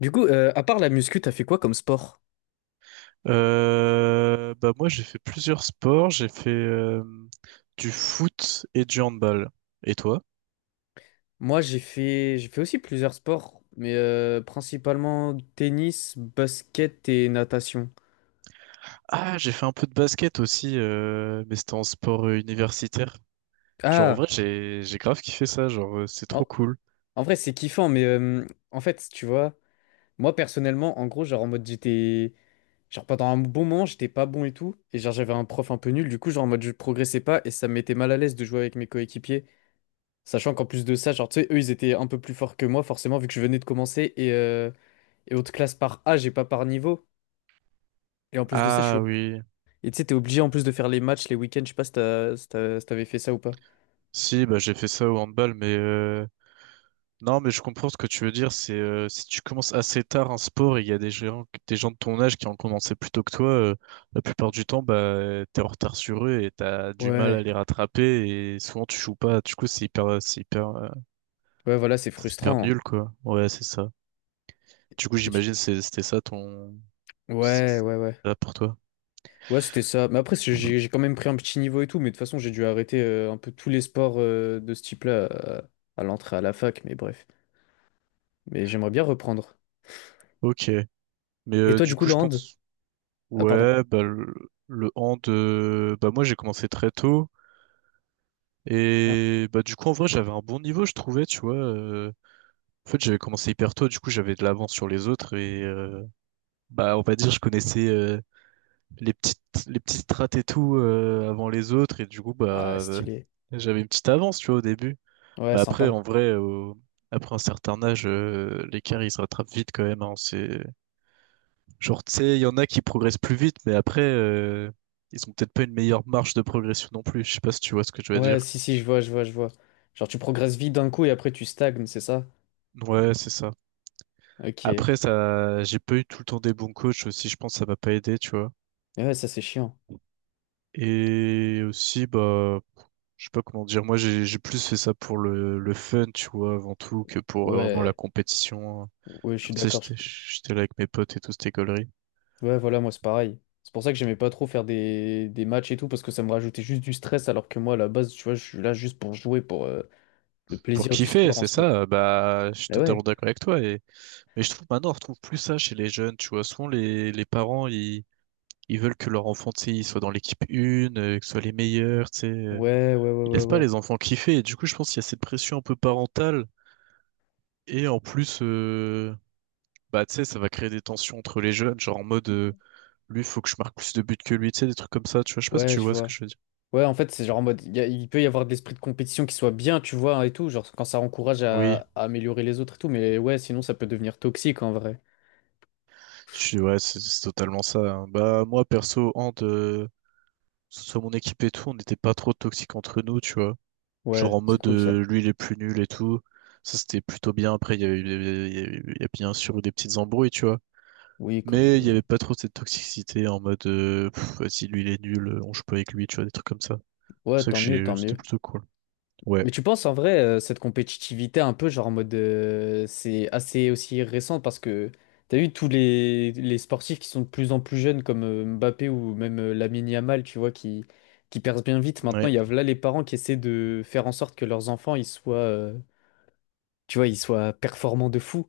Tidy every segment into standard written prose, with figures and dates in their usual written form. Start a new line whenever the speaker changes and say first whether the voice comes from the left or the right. left: Du coup, à part la muscu, t'as fait quoi comme sport?
right: Bah moi j'ai fait plusieurs sports, j'ai fait du foot et du handball. Et toi?
left: Moi, j'ai fait aussi plusieurs sports, mais principalement tennis, basket et natation.
right: Ah, j'ai fait un peu de basket aussi, mais c'était en sport universitaire. Genre en
left: Ah,
right: vrai j'ai grave kiffé ça, genre c'est trop
left: en,
right: cool.
left: en vrai, c'est kiffant, mais en fait, tu vois, moi personnellement, en gros, genre en mode j'étais, genre pendant un bon moment, j'étais pas bon et tout, et genre j'avais un prof un peu nul, du coup, genre en mode je progressais pas et ça me mettait mal à l'aise de jouer avec mes coéquipiers, sachant qu'en plus de ça, genre tu sais, eux, ils étaient un peu plus forts que moi, forcément, vu que je venais de commencer et haute classe par âge et pas par niveau. Et en plus de ça, je suis.
right: Ah oui,
left: Et tu sais, t'es obligé en plus de faire les matchs, les week-ends. Je sais pas si t'avais fait ça ou pas.
right: si bah j'ai fait ça au handball, mais non, mais je comprends ce que tu veux dire. C'est si tu commences assez tard un sport et il y a des gens de ton âge qui ont commencé plus tôt que toi, la plupart du temps, bah, t'es en retard sur eux et t'as du mal à
left: Ouais,
right: les rattraper et souvent tu joues pas. Du coup, c'est hyper, c'est hyper,
left: ouais, voilà, c'est
right: c'est hyper
left: frustrant, hein.
right: nul, quoi. Ouais, c'est ça. Du coup,
left: Et tu-
right: j'imagine c'était ça ton, c'était
left: Ouais, ouais, ouais.
right: ça pour toi.
left: Ouais, c'était ça. Mais après, j'ai quand même pris un petit niveau et tout. Mais de toute façon, j'ai dû arrêter un peu tous les sports de ce type-là. À l'entrée à la fac. Mais bref. Mais j'aimerais bien reprendre.
right: Ok, mais
left: Et toi, du
right: du
left: coup,
right: coup
left: le
right: je
left: hand?
right: pense
left: Ah, pardon.
right: ouais bah le hand bah moi j'ai commencé très tôt
left: Ah,
right: et bah du coup en vrai j'avais un bon niveau je trouvais tu vois en fait, j'avais commencé hyper tôt, du coup, j'avais de l'avance sur les autres et bah, on va dire, je connaissais les petites les petites strates et tout avant les autres et du coup,
left: ah,
right: bah,
left: stylé.
right: j'avais une petite avance, tu vois, au début.
left: Ouais,
right: Mais après, en
left: sympa.
right: vrai, après un certain âge, l'écart il se rattrape vite quand même. Hein, c'est genre, tu sais, il y en a qui progressent plus vite, mais après, ils ont peut-être pas une meilleure marge de progression non plus. Je sais pas si tu vois ce que je veux
left: Ouais,
right: dire.
left: si, si, je vois, je vois, je vois. Genre, tu progresses vite d'un coup et après, tu stagnes, c'est ça?
right: Ouais, c'est ça.
left: Ok.
right: Après, ça, j'ai pas eu tout le temps des bons coachs aussi. Je pense que ça m'a pas aidé, tu vois.
left: Ouais, ça, c'est chiant.
right: Et aussi, bah, je sais pas comment dire, moi j'ai plus fait ça pour le fun, tu vois, avant tout, que pour vraiment la
left: Ouais.
right: compétition.
left: Ouais, je suis
right: Genre, tu sais,
left: d'accord.
right: j'étais là avec mes potes et tout, c'était gaulerie.
left: Ouais, voilà, moi c'est pareil. C'est pour ça que j'aimais pas trop faire des matchs et tout, parce que ça me rajoutait juste du stress, alors que moi, à la base, tu vois, je suis là juste pour jouer, pour le
right: Pour
left: plaisir du
right: kiffer,
left: sport en
right: c'est
left: soi.
right: ça, bah, je suis
left: Bah
right: totalement
left: ouais.
right: d'accord avec toi. Et... Mais je trouve maintenant, on retrouve plus ça chez les jeunes, tu vois. Souvent, les parents, ils veulent que leur enfant, tu sais, il soit dans l'équipe une, que ce soit les meilleurs, tu sais.
left: Ouais, ouais, ouais,
right: Ils
left: ouais,
right: laissent pas
left: ouais.
right: les enfants kiffer. Et du coup, je pense qu'il y a cette pression un peu parentale. Et en plus, bah, tu sais, ça va créer des tensions entre les jeunes, genre en mode, lui, faut que je marque plus de buts que lui, tu sais, des trucs comme ça, tu vois, je sais pas si
left: Ouais,
right: tu
left: je
right: vois ce que
left: vois.
right: je veux dire.
left: Ouais, en fait, c'est genre en mode, il peut y avoir de l'esprit de compétition qui soit bien, tu vois, hein, et tout, genre quand ça encourage
right: Oui,
left: à améliorer les autres et tout, mais ouais, sinon ça peut devenir toxique en vrai.
right: je suis, ouais, c'est totalement ça. Hein. Bah, moi, perso, Hand, que ce soit mon équipe et tout, on n'était pas trop toxiques entre nous, tu vois. Genre
left: Ouais,
right: en
left: c'est
right: mode,
left: cool ça.
right: lui, il est plus nul et tout. Ça, c'était plutôt bien. Après, il y avait, il y a bien sûr eu des petites embrouilles, tu vois.
left: Oui, comme...
right: Mais il y avait pas trop cette toxicité en mode, pff, vas-y, lui, il est nul, on joue pas avec lui, tu vois, des trucs comme ça. C'est
left: Ouais,
right: ça que
left: tant mieux,
right: j'ai,
left: tant
right: c'était
left: mieux.
right: plutôt cool. Ouais.
left: Mais tu penses en vrai, cette compétitivité un peu, genre en mode, c'est assez aussi récent parce que t'as vu tous les sportifs qui sont de plus en plus jeunes comme Mbappé ou même Lamine Yamal, tu vois, qui percent bien vite. Maintenant,
right: Ouais.
left: il y a là les parents qui essaient de faire en sorte que leurs enfants, ils soient, tu vois, ils soient performants de fou.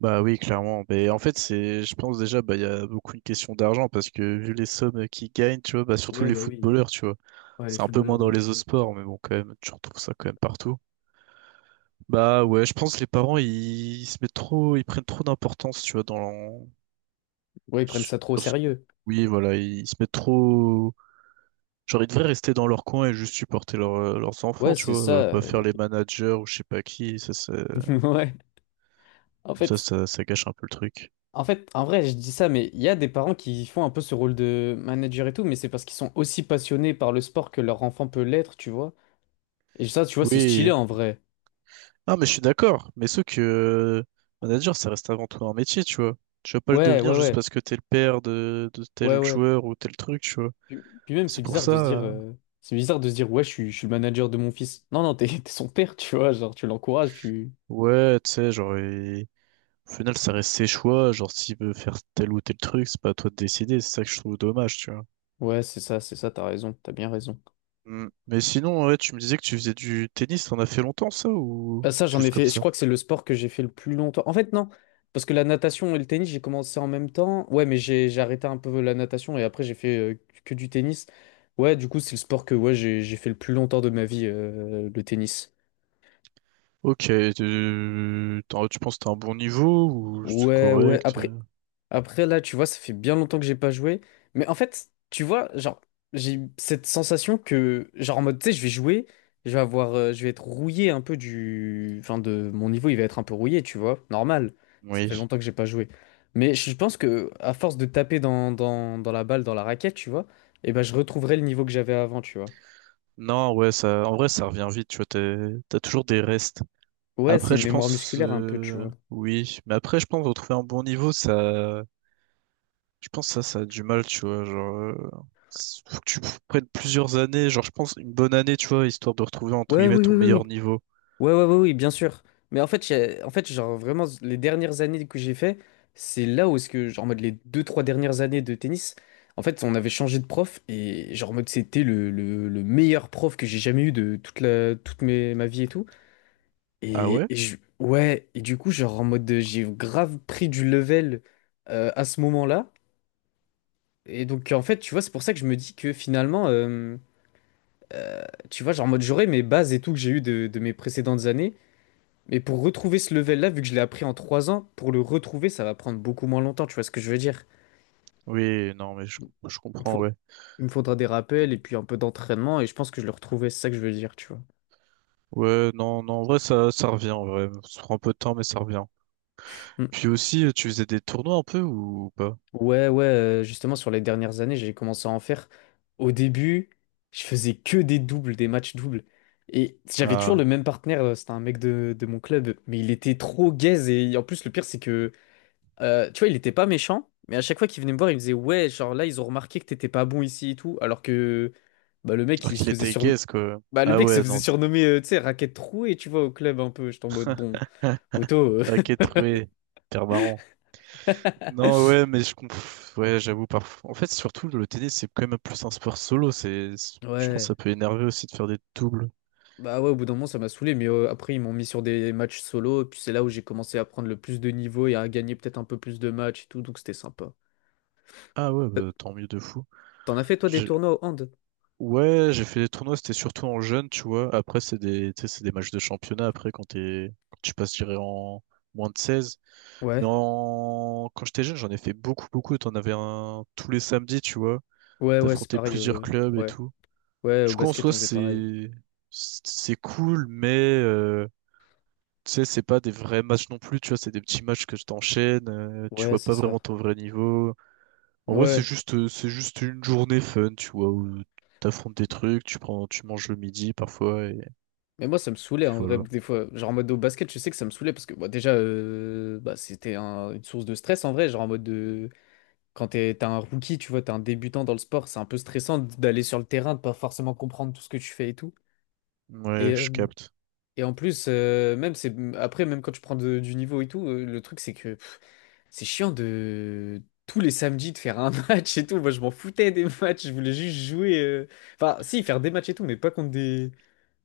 right: Bah oui, clairement. Mais en fait, c'est, je pense déjà, bah, il y a beaucoup une question d'argent parce que vu les sommes qu'ils gagnent, tu vois, bah, surtout
left: Ouais,
right: les
left: bah oui.
right: footballeurs, tu vois.
left: Ouais, les
right: C'est un peu
left: footballeurs
right: moins
left: de
right: dans les
left: ouf.
right: autres sports, mais bon, quand même, tu retrouves ça quand même partout. Bah ouais, je pense que les parents, ils se mettent trop, ils prennent trop d'importance, tu vois, dans l'en-
left: Ouais, ils prennent
right: sur
left: ça trop au
right: ce-
left: sérieux.
right: oui, voilà, ils se mettent trop. Genre, ils devraient rester dans leur coin et juste supporter leurs
left: Ouais,
right: enfants, tu
left: c'est
right: vois,
left: ça.
right: pas faire les managers ou je sais pas qui,
left: Ouais. En fait,
right: ça gâche un peu le truc.
left: En fait, en vrai, je dis ça, mais il y a des parents qui font un peu ce rôle de manager et tout, mais c'est parce qu'ils sont aussi passionnés par le sport que leur enfant peut l'être, tu vois. Et ça, tu vois, c'est stylé
right: Oui,
left: en vrai.
right: ah, mais je suis d'accord. Mais ce que manager, ça reste avant tout un métier, tu vois. Tu vas pas le
left: Ouais, ouais,
right: devenir juste
left: ouais,
right: parce que t'es le père de
left: ouais,
right: tel
left: ouais.
right: joueur ou tel truc, tu vois.
left: Puis même, c'est
right: C'est pour
left: bizarre
right: ça.
left: de se dire, c'est bizarre de se dire, ouais, je suis le manager de mon fils. Non, non, t'es, t'es son père, tu vois, genre, tu l'encourages, tu.
right: Ouais, tu sais, genre, au final, ça reste ses choix. Genre, s'il veut faire tel ou tel truc, c'est pas à toi de décider. C'est ça que je trouve dommage, tu vois.
left: Ouais, c'est ça, t'as raison, t'as bien raison.
right: Mm. Mais sinon, ouais, tu me disais que tu faisais du tennis. T'en as fait longtemps, ça, ou
left: Bah ça, j'en ai
right: juste comme
left: fait. Je
right: ça?
left: crois que c'est le sport que j'ai fait le plus longtemps. En fait, non, parce que la natation et le tennis, j'ai commencé en même temps. Ouais, mais j'ai arrêté un peu la natation et après j'ai fait que du tennis. Ouais, du coup, c'est le sport que ouais, j'ai fait le plus longtemps de ma vie, le tennis.
right: Ok, tu penses que t'as un bon niveau ou c'est
left: Ouais, ouais.
right: correct?
left: Après, là, tu vois, ça fait bien longtemps que j'ai pas joué. Mais en fait, tu vois, genre, j'ai cette sensation que, genre, en mode, tu sais, je vais jouer, je vais avoir, je vais être rouillé un peu du. Enfin, de mon niveau, il va être un peu rouillé, tu vois, normal. Ça fait
right: Oui.
left: longtemps que j'ai pas joué. Mais je pense que, à force de taper dans la balle, dans la raquette, tu vois, eh ben, je retrouverai le niveau que j'avais avant, tu vois.
right: Non, ouais, ça, en vrai, ça revient vite, tu vois, t'as toujours des restes.
left: Ouais, c'est
right: Après,
left: une
right: je
left: mémoire
right: pense,
left: musculaire un peu, tu vois.
right: oui, mais après, je pense retrouver un bon niveau, ça, je pense ça, ça a du mal, tu vois, genre, faut que tu prennes plusieurs années, genre, je pense une bonne année, tu vois, histoire de retrouver entre
left: Ouais,
right: guillemets
left: oui, oui,
right: ton
left: oui,
right: meilleur niveau.
left: ouais, ouais, ouais, oui, bien sûr. Mais en fait, en fait, genre vraiment, les dernières années que j'ai fait, c'est là où est-ce que, genre, en mode les deux, trois dernières années de tennis, en fait, on avait changé de prof et, genre, en mode, c'était le meilleur prof que j'ai jamais eu de toute toute ma vie et tout.
right: Ah
left: Et,
right: ouais?
left: ouais, et du coup, genre, en mode, j'ai grave pris du level à ce moment-là. Et donc, en fait, tu vois, c'est pour ça que je me dis que finalement, tu vois, genre, en mode, j'aurais mes bases et tout que j'ai eu de mes précédentes années. Mais pour retrouver ce level-là, vu que je l'ai appris en 3 ans, pour le retrouver, ça va prendre beaucoup moins longtemps, tu vois ce que je veux dire?
right: Oui, non, mais je
left: Il me
right: comprends,
left: faut-
right: ouais.
left: il me faudra des rappels et puis un peu d'entraînement et je pense que je le retrouverai, c'est ça que je veux dire, tu vois.
right: Ouais, non, non, en vrai, ça revient, en vrai, ça prend un peu de temps, mais ça revient.
left: Mm.
right: Puis aussi, tu faisais des tournois un peu ou pas?
left: Ouais, ouais, justement, sur les dernières années, j'ai commencé à en faire. Au début, je faisais que des doubles, des matchs doubles. Et j'avais toujours le
right: Ah,
left: même partenaire, c'était un mec de mon club, mais il était trop gaze et en plus, le pire, c'est que euh, tu vois, il était pas méchant, mais à chaque fois qu'il venait me voir, il me disait, ouais, genre là, ils ont remarqué que t'étais pas bon ici et tout, alors que bah, le mec,
right: alors
left: il se
right: qu'il
left: faisait
right: était
left: sur...
right: gaze, quoi.
left: Bah, le
right: Ah
left: mec se
right: ouais, non.
left: faisait surnommer, tu sais, raquette trouée, tu vois, au club un peu. J'étais en mode, bon, poteau.
right: Ok, troué. Hyper marrant. Non, ouais, mais je conf... Ouais, j'avoue, parfois. En fait, surtout, le tennis, c'est quand même plus un sport solo. Je pense que
left: Ouais.
right: ça peut énerver aussi de faire des doubles.
left: Bah ouais, au bout d'un moment, ça m'a saoulé, mais après, ils m'ont mis sur des matchs solo, et puis c'est là où j'ai commencé à prendre le plus de niveau et à gagner peut-être un peu plus de matchs et tout, donc c'était sympa.
right: Ah ouais,
left: Euh,
right: bah, tant mieux de fou.
left: T'en as fait, toi, des
right: J'ai-
left: tournois au hand?
right: Ouais, j'ai fait des tournois, c'était surtout en jeune, tu vois. Après, c'est des... tu sais, c'est des matchs de championnat, après, quand tu passes, je dirais, en moins de 16. Mais
left: Ouais,
right: en... quand j'étais jeune, j'en ai fait beaucoup, beaucoup. T'en avais un tous les samedis, tu vois.
left: ouais, ouais, c'est
right: T'affrontais
left: pareil.
right: plusieurs clubs et
left: Ouais,
right: tout.
left: ouais, au
right: Du coup, en
left: basket, on
right: soi,
left: faisait pareil.
right: c'est cool, mais euh, tu sais, c'est pas des vrais matchs non plus. Tu vois, c'est des petits matchs que je t'enchaîne. Tu
left: Ouais,
right: vois
left: c'est
right: pas
left: ça.
right: vraiment ton vrai niveau. En vrai,
left: Ouais.
right: c'est juste une journée fun, tu vois, où t'affrontes des trucs, tu prends, tu manges le midi parfois, et
left: Mais moi, ça me saoulait
right: puis
left: en vrai,
right: voilà.
left: des fois. Genre en mode au basket, je sais que ça me saoulait parce que bah, déjà, bah, c'était une source de stress en vrai. Genre en mode de. Quand t'es, t'as un rookie, tu vois, t'es un débutant dans le sport, c'est un peu stressant d'aller sur le terrain, de pas forcément comprendre tout ce que tu fais et tout. Et,
right: Ouais, je
left: euh,
right: capte.
left: et en plus, même c'est après, même quand tu prends du niveau et tout, le truc c'est que pff, c'est chiant de tous les samedis de faire un match et tout. Moi, je m'en foutais des matchs, je voulais juste jouer. Enfin, si, faire des matchs et tout, mais pas contre des.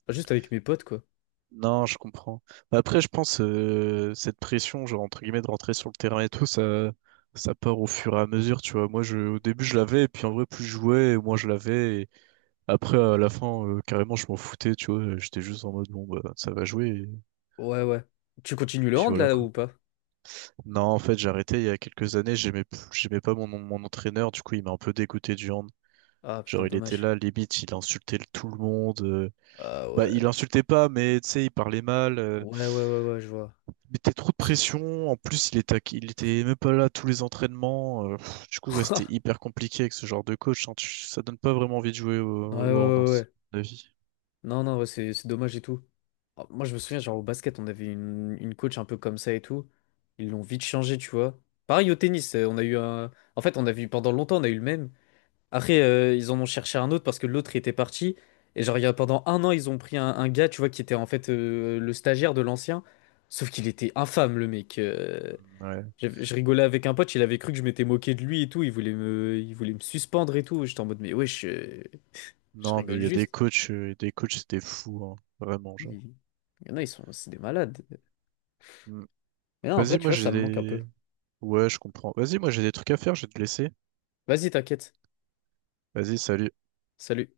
left: Enfin, juste avec mes potes, quoi.
right: Non, je comprends. Mais après, je pense cette pression, genre entre guillemets, de rentrer sur le terrain et tout, ça part au fur et à mesure, tu vois. Moi, je au début, je l'avais, et puis en vrai, plus je jouais, moins je l'avais. Après, à la fin, carrément, je m'en foutais, tu vois. J'étais juste en mode, bon, bah, ça va jouer, et
left: Ouais, ouais. Tu continues le
right: puis
left: hand
right: voilà,
left: là
right: quoi.
left: ou pas?
right: Non, en fait, j'ai arrêté il y a quelques années. J'aimais pas mon, mon entraîneur. Du coup, il m'a un peu dégoûté du hand.
left: Ah putain,
right: Genre, il était
left: dommage.
right: là, limite, il insultait tout le monde.
left: Ah
right: Bah, il
left: ouais.
right: insultait pas, mais tu sais, il parlait mal.
left: Ouais, ouais, ouais, ouais, je vois.
right: Il mettait trop de pression. En plus, il était même pas là à tous les entraînements. Pff, du coup, ouais, c'était hyper compliqué avec ce genre de coach. Hein. Ça donne pas vraiment envie de jouer
left: Ouais,
right: au,
left: ouais,
right: au hand, hein,
left: ouais,
right: c'est
left: ouais.
right: mon avis.
left: Non, non, ouais, c'est dommage et tout. Ah, moi, je me souviens, genre au basket, on avait une coach un peu comme ça et tout. Ils l'ont vite changé, tu vois. Pareil au tennis, on a eu un. En fait, on a vu pendant longtemps, on a eu le même. Après, ils en ont cherché un autre parce que l'autre il était parti. Et genre, il y a, pendant un an, ils ont pris un gars, tu vois, qui était en fait le stagiaire de l'ancien. Sauf qu'il était infâme, le mec.
right: Ouais.
left: Je rigolais avec un pote, il avait cru que je m'étais moqué de lui et tout, il voulait me suspendre et tout. J'étais en mode, mais ouais, je
right: Non, mais
left: rigole
right: il y a
left: juste.
right: des coachs, c'était fou, hein. Vraiment, genre.
left: Il y en a, c'est des malades.
right: Mm.
left: Mais non, en vrai,
right: Vas-y,
left: tu
right: moi
left: vois,
right: j'ai
left: ça me manque un peu.
right: des. Ouais, je comprends. Vas-y, moi j'ai des trucs à faire, je vais te laisser.
left: Vas-y, t'inquiète.
right: Vas-y, salut.
left: Salut.